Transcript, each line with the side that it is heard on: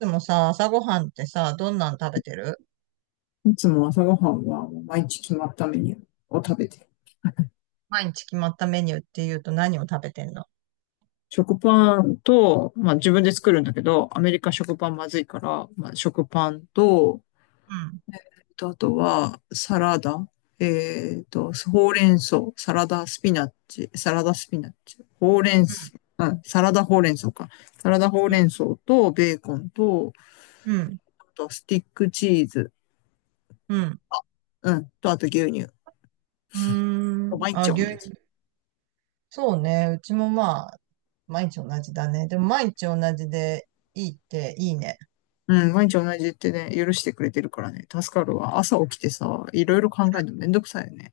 right: でもさ、朝ごはんってさ、どんなの食べてる？
left: いつも朝ごはんは毎日決まったメニューを食べてる。
right: 毎日決まったメニューって言うと何を食べてんの？
left: 食パンと、まあ自分で作るんだけど、アメリカ食パンまずいから、まあ食パンと、
right: うん、
left: あとはサラダ、ほうれん草、サラダスピナッチ、サラダスピナッチ、ほうれん
right: う
left: 草、うん、サラダほうれん草か。サラダほう
right: ん、
left: れん草とベーコンと、
right: うん、うん。
left: あとスティックチーズ、
right: うん。
left: うん、とあと牛乳。
right: うーん。
left: 毎日
right: あ、
left: 同
right: 牛
left: じ。
right: 乳。そうね。うちもまあ、毎日同じだね。でも毎日同じでいいっていいね。
left: うん、毎日同じってね、許してくれてるからね、助かるわ。朝起きてさ、いろいろ考えるのめんどくさいよね。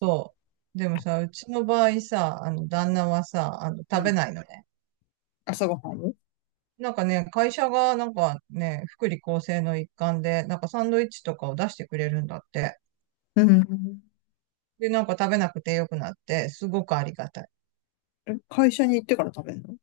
right: そう。でもさ、うちの場合さ、旦那はさ、
left: う
right: 食べ
left: ん。
right: ないのね。
left: 朝ごはんを。
right: なんかね、会社がなんかね、福利厚生の一環で、なんかサンドイッチとかを出してくれるんだって。
left: うん。
right: で、なんか食べなくてよくなって、すごくありがたい。
left: 会社に行ってから食べるの？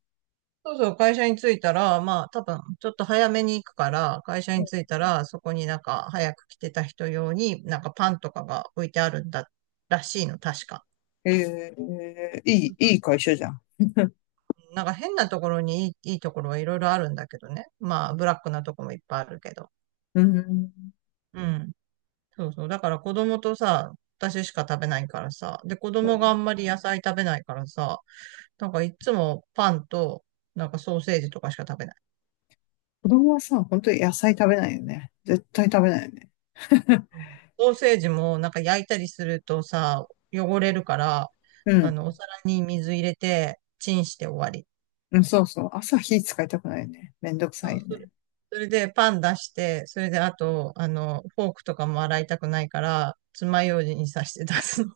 right: そうそう、会社に着いたら、まあ、多分、ちょっと早めに行くから、会社に着いたら、そこになんか、早く来てた人用に、なんかパンとかが置いてあるんだ、らしいの、確か。
left: ええ、いい会社じゃん。
right: なんか変なところにいいところはいろいろあるんだけどね。まあ、ブラックなとこもいっぱいあるけど。
left: うん。うん。
right: うん。そうそう。だから子供とさ、私しか食べないからさ。で、子供があんまり野菜食べないからさ、なんかいつもパンと、なんかソーセージとかしか食べない。
left: 子供はさ、本当に野菜食べないよね。絶対食べないよね。
right: うん。ソーセージもなんか焼いたりするとさ、汚れるから、
left: うん。
right: お皿に水入れて、チンして終わり。
left: うん、そうそう。朝火使いたくないよね。めんどく
right: そ
left: さい
right: う。
left: よ
right: それ
left: ね。
right: それでパン出して、それであと、フォークとかも洗いたくないから、爪楊枝に刺して出すの。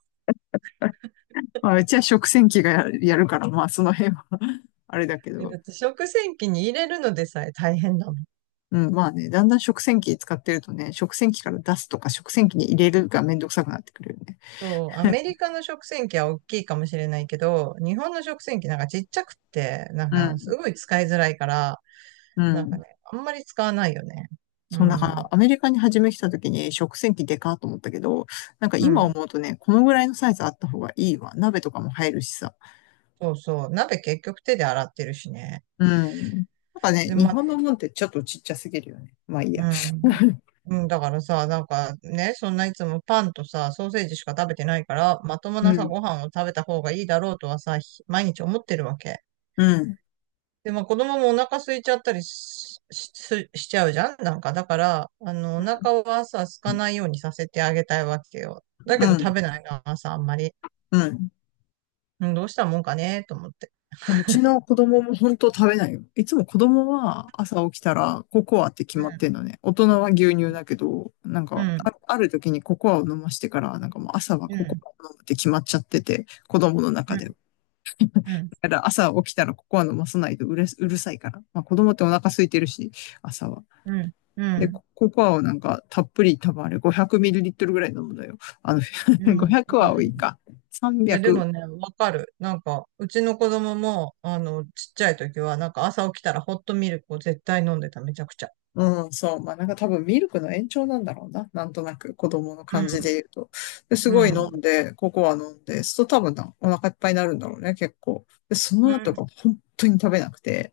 left: まあ、うちは食洗機がやるから、まあ、その辺は あれだけ ど。
right: だって食洗機に入れるのでさえ大変だもん。
left: うん、まあね、だんだん食洗機使ってるとね、食洗機から出すとか食洗機に入れるがめんどくさくなってくるよね。
right: そう、アメリカの食洗機は大きいかもしれないけど、日本の食洗機なんかちっちゃくって、なん
left: う
right: かす
left: ん。
right: ごい使いづらいから、
left: う
right: なんか
left: ん。
right: ね、あんまり使わないよね。う
left: そう、だか
right: ん。
left: らアメリカに初め来た時に食洗機でかーと思ったけど、なんか
right: う
left: 今
right: ん。
left: 思うとね、このぐらいのサイズあった方がいいわ。鍋とかも入るしさ。
right: そうそう。鍋結局手で洗ってるしね。
left: うん。なんかね、
right: で、
left: 日
right: ま、
left: 本のもんってちょっとちっちゃすぎるよね。まあいい
right: う
left: や。
right: ん。うん、だからさ、なんかね、そんないつもパンとさ、ソーセージしか食べてないから、まとも
left: う
right: なさ、ご
left: ん。
right: 飯を食べた方がいいだろうとはさ、毎日思ってるわけ。
left: うん。
right: で、まあ子供もお腹空いちゃったりしちゃうじゃんなんか、だから、お
left: うん。
right: 腹はさ、空かないようにさせてあげたいわけよ。だ
left: う
right: けど食
left: ん。
right: べないな、朝あんまり。
left: うん。
right: うん、どうしたもんかね、と思って。
left: うちの子供も本当食べないよ。いつも子供は朝起きたらココアって決
right: う
left: まって
right: ん、
left: んのね。大人は牛乳だけど、なん
right: う
left: か
right: ん、
left: あ、ある時にココアを飲ましてから、なんかもう朝は
right: う
left: ココ
right: ん、
left: アを飲むって決まっちゃってて、子供の
right: う
left: 中で。
right: ん、うん、
left: だから朝起きたらココア飲まさないとうるさいから。まあ子供ってお腹空いてるし、朝は。
right: うん、うん。う
left: で、
right: ん。
left: ココアをなんかたっぷり多分あれ 500ml ぐらい飲むのよ。
right: う ん、うん、
left: 500は多
right: う
left: い
right: ん。
left: か。
right: いや、で
left: 300。
right: もね、わかる。なんか、うちの子供も、ちっちゃい時は、なんか朝起きたらホットミルクを絶対飲んでた、めちゃくちゃ。
left: うん、そう。まあなんか多分ミルクの延長なんだろうな。なんとなく子供の感じで言うと。です
right: うん、
left: ごい
right: う
left: 飲ん
right: ん。
left: で、ココア飲んで、そうすると多分なお腹いっぱいになるんだろうね、結構。で、そ
right: う
left: の後
right: ん、
left: が本当に食べなくて、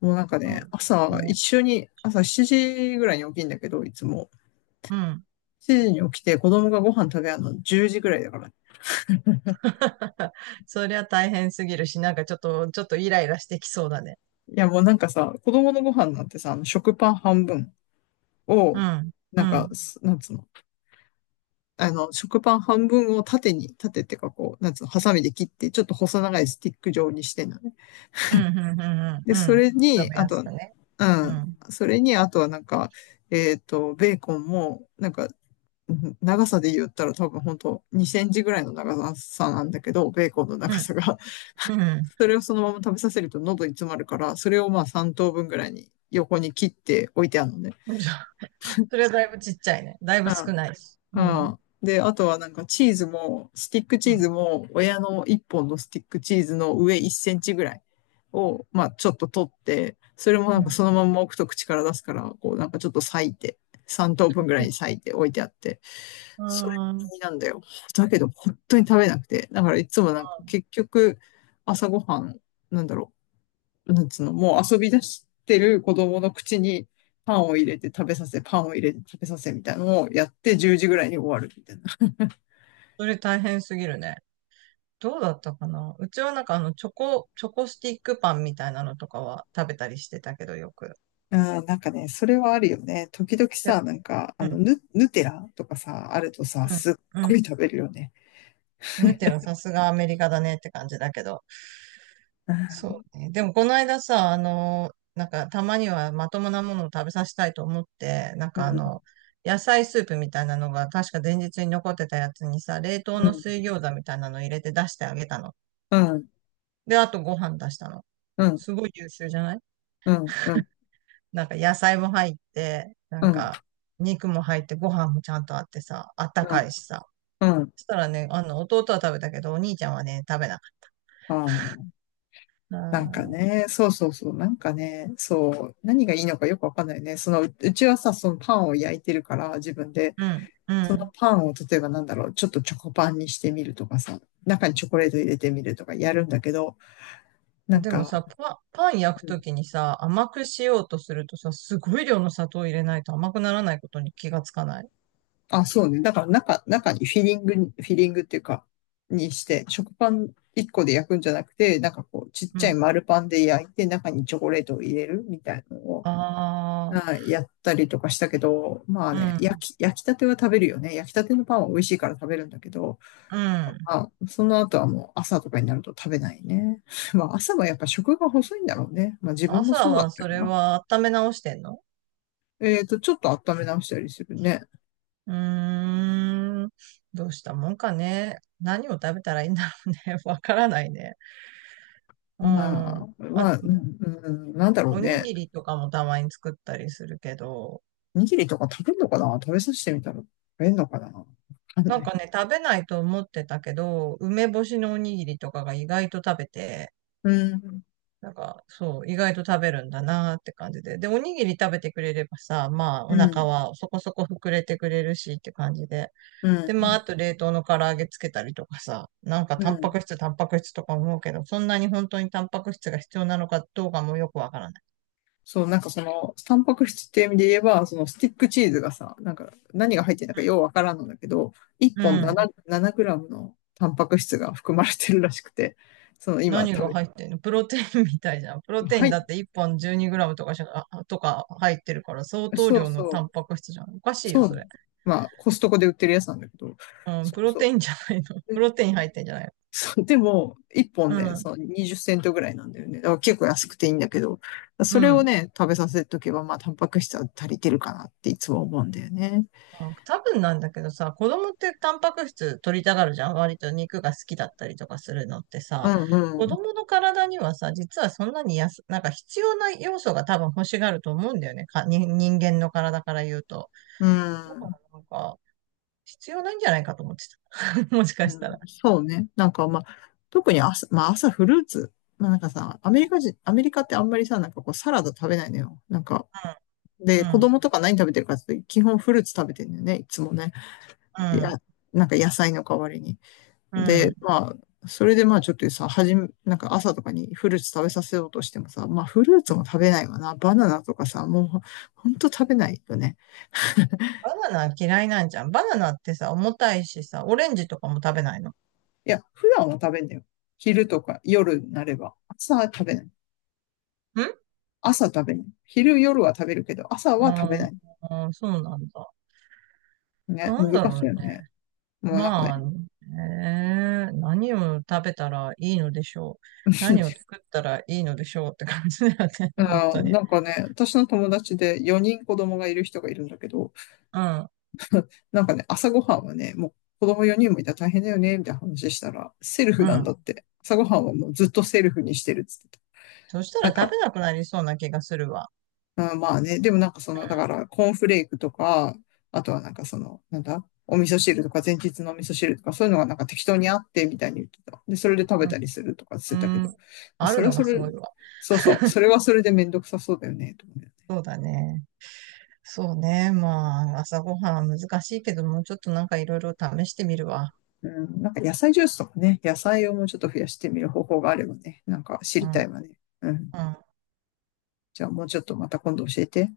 left: もうなんか
right: そ
left: ね、
right: う
left: 朝、
right: ね。
left: 一緒に、朝7時ぐらいに起きんだけど、いつも。
right: うん。
left: 7時に起きて子供がご飯食べるの10時ぐらいだから。い
right: そりゃ大変すぎるし、なんかちょっとイライラしてきそうだね。
left: やもうなんかさ、子供のご飯なんてさ、あの食パン半分
right: う
left: を、
right: ん、う
left: なんか、
right: ん、
left: なんつうの、あの、食パン半分を縦に、縦ってかこう、なんつうの、ハサミで切って、ちょっと細長いスティック状にしてんのね。
right: うん、うん、うん、
left: で、
right: う
left: そ
right: ん。うん。
left: れに、
right: 食べ
left: あ
right: や
left: と
right: す
left: は、
right: くね。
left: う
right: う
left: ん、
right: ん、
left: それに、あとはなんか、ベーコンも、なんか、長さで言ったら多分本当にセンチぐらいの長さなんだけど、ベーコンの
right: う
left: 長
right: ん、
left: さが。
right: う ん。
left: それをそのまま食べさせると喉に詰まるから、それをまあ3等分ぐらいに横に切って置いてあるのね。
right: それはだいぶちっちゃいね。だいぶ少ないし。う
left: うん。う
right: ん、
left: ん。で、あとはなんかチーズも、スティックチ
right: う
left: ー
right: ん、
left: ズも、親の1本のスティックチーズの上1センチぐらいを、まあちょっと取って、それもな
right: う
left: んか
right: ん。
left: そのまんま置くと口から出すから、こうなんかちょっと裂いて、3等分ぐらいに裂いて置いてあって、
right: う
left: それ
right: ん。う
left: なんだよ。だけど本当に食べなくて。だからいつもなんか
right: ん。
left: 結局朝ごはん、なんだろう、なんつうの、もう遊び出してる子供の口にパンを入れて食べさせ、パンを入れて食べさせみたいなのをやって10時ぐらいに終わるみたいな。
right: それ大変すぎるね。どうだったかな。うちはなんかチョコスティックパンみたいなのとかは食べたりしてたけどよく。
left: あー、なんかね、それはあるよね。時々
right: でも、
left: さ、なんか、
right: う
left: あの、
right: ん、
left: ヌテラとかさ、あるとさ、
right: うん、
left: すっ
right: う
left: ごい
right: ん。
left: 食べるよね。
right: ヌテラさすがアメリカだねって感じだけど。
left: う
right: そ
left: ん、
right: うね。でもこの間さ、なんかたまにはまともなものを食べさせたいと思って、なん
left: う
right: か
left: ん、
right: 野菜スープみたいなのが確か前日に残ってたやつにさ、冷凍
left: う
right: の
left: ん、
right: 水餃子みたいなの入れて出してあげたの。
left: うん、
right: で、あとご飯出したの。
left: うん、
right: すごい優秀じゃない？
left: うん、うん、
right: なんか野菜も入って、な
left: う
right: んか肉も入ってご飯もちゃんとあってさ、あったかい
left: ん、
right: しさ。
left: うん。
right: そしたらね、弟は食べたけど、お兄ちゃんはね、食べなかっ
left: あー、
right: た。
left: なんか
right: あー。
left: ね、そうそうそう、なんかね、そう、何がいいのかよくわかんないね。その、うちはさ、そのパンを焼いてるから、自分で。
right: うん、
left: そのパンを例えばなんだろう、ちょっとチョコパンにしてみるとかさ、中にチョコレート入れてみるとかやるんだけど、
right: う
left: な
right: ん。
left: ん
right: でもさ、
left: か、
right: パン焼く
left: う
right: と
left: ん、
right: きにさ、甘くしようとするとさ、すごい量の砂糖入れないと甘くならないことに気がつかない。
left: あ、そうね。だから中にフィリングに、フィリングっていうか、にして、食パン1個で焼くんじゃなくて、なんかこう、ちっ
right: う
left: ちゃい
right: ん。
left: 丸パンで焼いて、中にチョコレートを入れるみたいなのを、
right: あ
left: はい、やったりとかしたけど、まあね、
right: あ、
left: 焼きたては食べるよね。焼きたてのパンは美味しいから食べるんだけど、
right: うん、うん。
left: あ、その後はもう朝とかになると食べないね。まあ朝はやっぱ食が細いんだろうね。まあ自分も
right: 朝
left: そうだっ
right: は
left: た
right: そ
left: よ
right: れ
left: な。
right: は温め直してんの？
left: ちょっと温め直したりするね。
right: うーん。どうしたもんかね。何を食べたらいいんだろうね。わからないね。う
left: ま
right: ん。
left: あ、ま
right: あ、
left: あ、うん、うん、なんだろう
right: おに
left: ね。
right: ぎりとかもたまに作ったりするけど、
left: おにぎりとか食べるのかな、食べさせてみたら食べるのかな、わかん
right: な
left: な
right: ん
left: い。
right: かね、食べないと思ってたけど、梅干しのおにぎりとかが意外と食べて、
left: うん、
right: なんか、そう、意外と食べるんだなーって感じで。で、おにぎり食べてくれればさ、まあ、
left: う
right: お腹
left: ん、
right: はそこそこ膨れてくれるしって感じで。
left: う
right: で、まあ、あ
left: ん、
right: と冷凍の唐揚げつけたりとかさ、なんか
left: う
right: タンパ
left: ん。
right: ク質、タンパク質とか思うけど、そんなに本当にタンパク質が必要なのかどうかもよくわからない。
left: そう、なんかその、タンパク質っていう意味で言えば、そのスティックチーズがさ、なんか何が入ってるのかようわからんのだけど、1本7グラムのタンパク質が含まれてるらしくて、その今
right: 何が
left: 食
right: 入ってんの？プロテインみたいじゃん。プロ
left: べ、
right: テイ
left: は
right: ンだ
left: い、
right: って1本 12g とかしか、とか入ってるから相当
left: そう
right: 量の
left: そ
right: タ
left: う、
right: ンパク質じゃん。おかしいよ、
left: そ
right: そ
left: う、
right: れ。
left: まあコストコで売ってるやつなんだけど、
right: うん、
left: そ
right: プ
left: う
right: ロ
left: そ
right: テ
left: う。
right: インじゃないの？プ
left: で、
right: ロテイン入ってんじゃないの？
left: そうでも、1本
right: う
left: ね、
right: ん、
left: その20セントぐらいなんだよね。だから結構安くていいんだけど、
right: う
left: それを
right: ん。
left: ね、食べさせとけば、まあタンパク質は足りてるかなっていつも思うんだよね。
right: あ、多分なんだけどさ、子供ってタンパク質取りたがるじゃん。割と肉が好きだったりとかするのって
left: う
right: さ、
left: ん、う
right: 子
left: ん。
right: 供の体にはさ、実はそんなになんか必要な要素が多分欲しがると思うんだよね。に人間の体から言うと。
left: う
right: だから
left: ん。
right: なんか、必要ないんじゃないかと思って もしか
left: う
right: した
left: ん、
right: ら。
left: そうね。なんかまあ、特に朝、まあ朝フルーツ。まあなんかさ、アメリカ人、アメリカってあんまりさ、なんかこうサラダ食べないのよ。なんか、
right: う
left: で、子
right: ん、
left: 供とか何食べてるかって言うと基本フルーツ食べてるんだよね、いつもね。
right: う
left: いや、
right: ん、
left: なんか野菜の代わりに。
right: うん。う
left: で、
right: ん。
left: まあ、それでまあちょっとさ、はじめ、なんか朝とかにフルーツ食べさせようとしてもさ、まあフルーツも食べないわな。バナナとかさ、もうほんと食べないよね。
right: バナナ嫌いなんじゃん。バナナってさ、重たいしさ、オレンジとかも食べないの？ん。
left: いや、普段は食べんだよ。昼とか夜になれば。朝は食べない。朝食べない。昼、夜は食べるけど、朝は食べ
right: あ
left: ない。
right: あー、そうなんだ。
left: ね、
right: なんだ
left: 難し
right: ろう
left: いよ
right: ね。
left: ね。もうなんか
right: まあ、
left: ね、
right: ねえ何を食べたらいいのでしょう。何を 作ったらいいのでしょうって感じだよね。本当に。
left: なんかね、私の友達で4人子供がいる人がいるんだけど、
right: うん、
left: なんかね、朝ごはんはね、もう子供4人もいたら大変だよね、みたいな話したら、セルフ
right: う
left: なんだ
right: ん。
left: って。朝ごはんはもうずっとセルフにしてるっつってた。
right: そした
left: な
right: ら
left: ん
right: 食
left: か、
right: べなくなりそうな気がするわ。
left: あ、まあね、でもなんかその、だからコーンフレークとか、あとはなんかその、なんだ、お味噌汁とか前日のお味噌汁とかそういうのがなんか適当にあってみたいに言ってた。で、それで食べたり
right: う
left: するとかしてたけ
right: ん、う
left: ど、ま
right: ん、
left: あ、
right: あ
left: そ
right: る
left: れは
right: の
left: そ
right: がす
left: れ、
right: ごいわ。
left: そうそう、そ れはそれでめんどくさそうだよね、と思うよね。
right: そうだね。そうね。まあ、朝ごはんは難しいけども、ちょっとなんかいろいろ試してみるわ。
left: うん、なんか野菜ジュースとかね、野菜をもうちょっと増やしてみる方法があればね、なんか知
right: う
left: り
right: ん、
left: たいわね。うん。
right: うん。
left: じゃあもうちょっとまた今度教えて。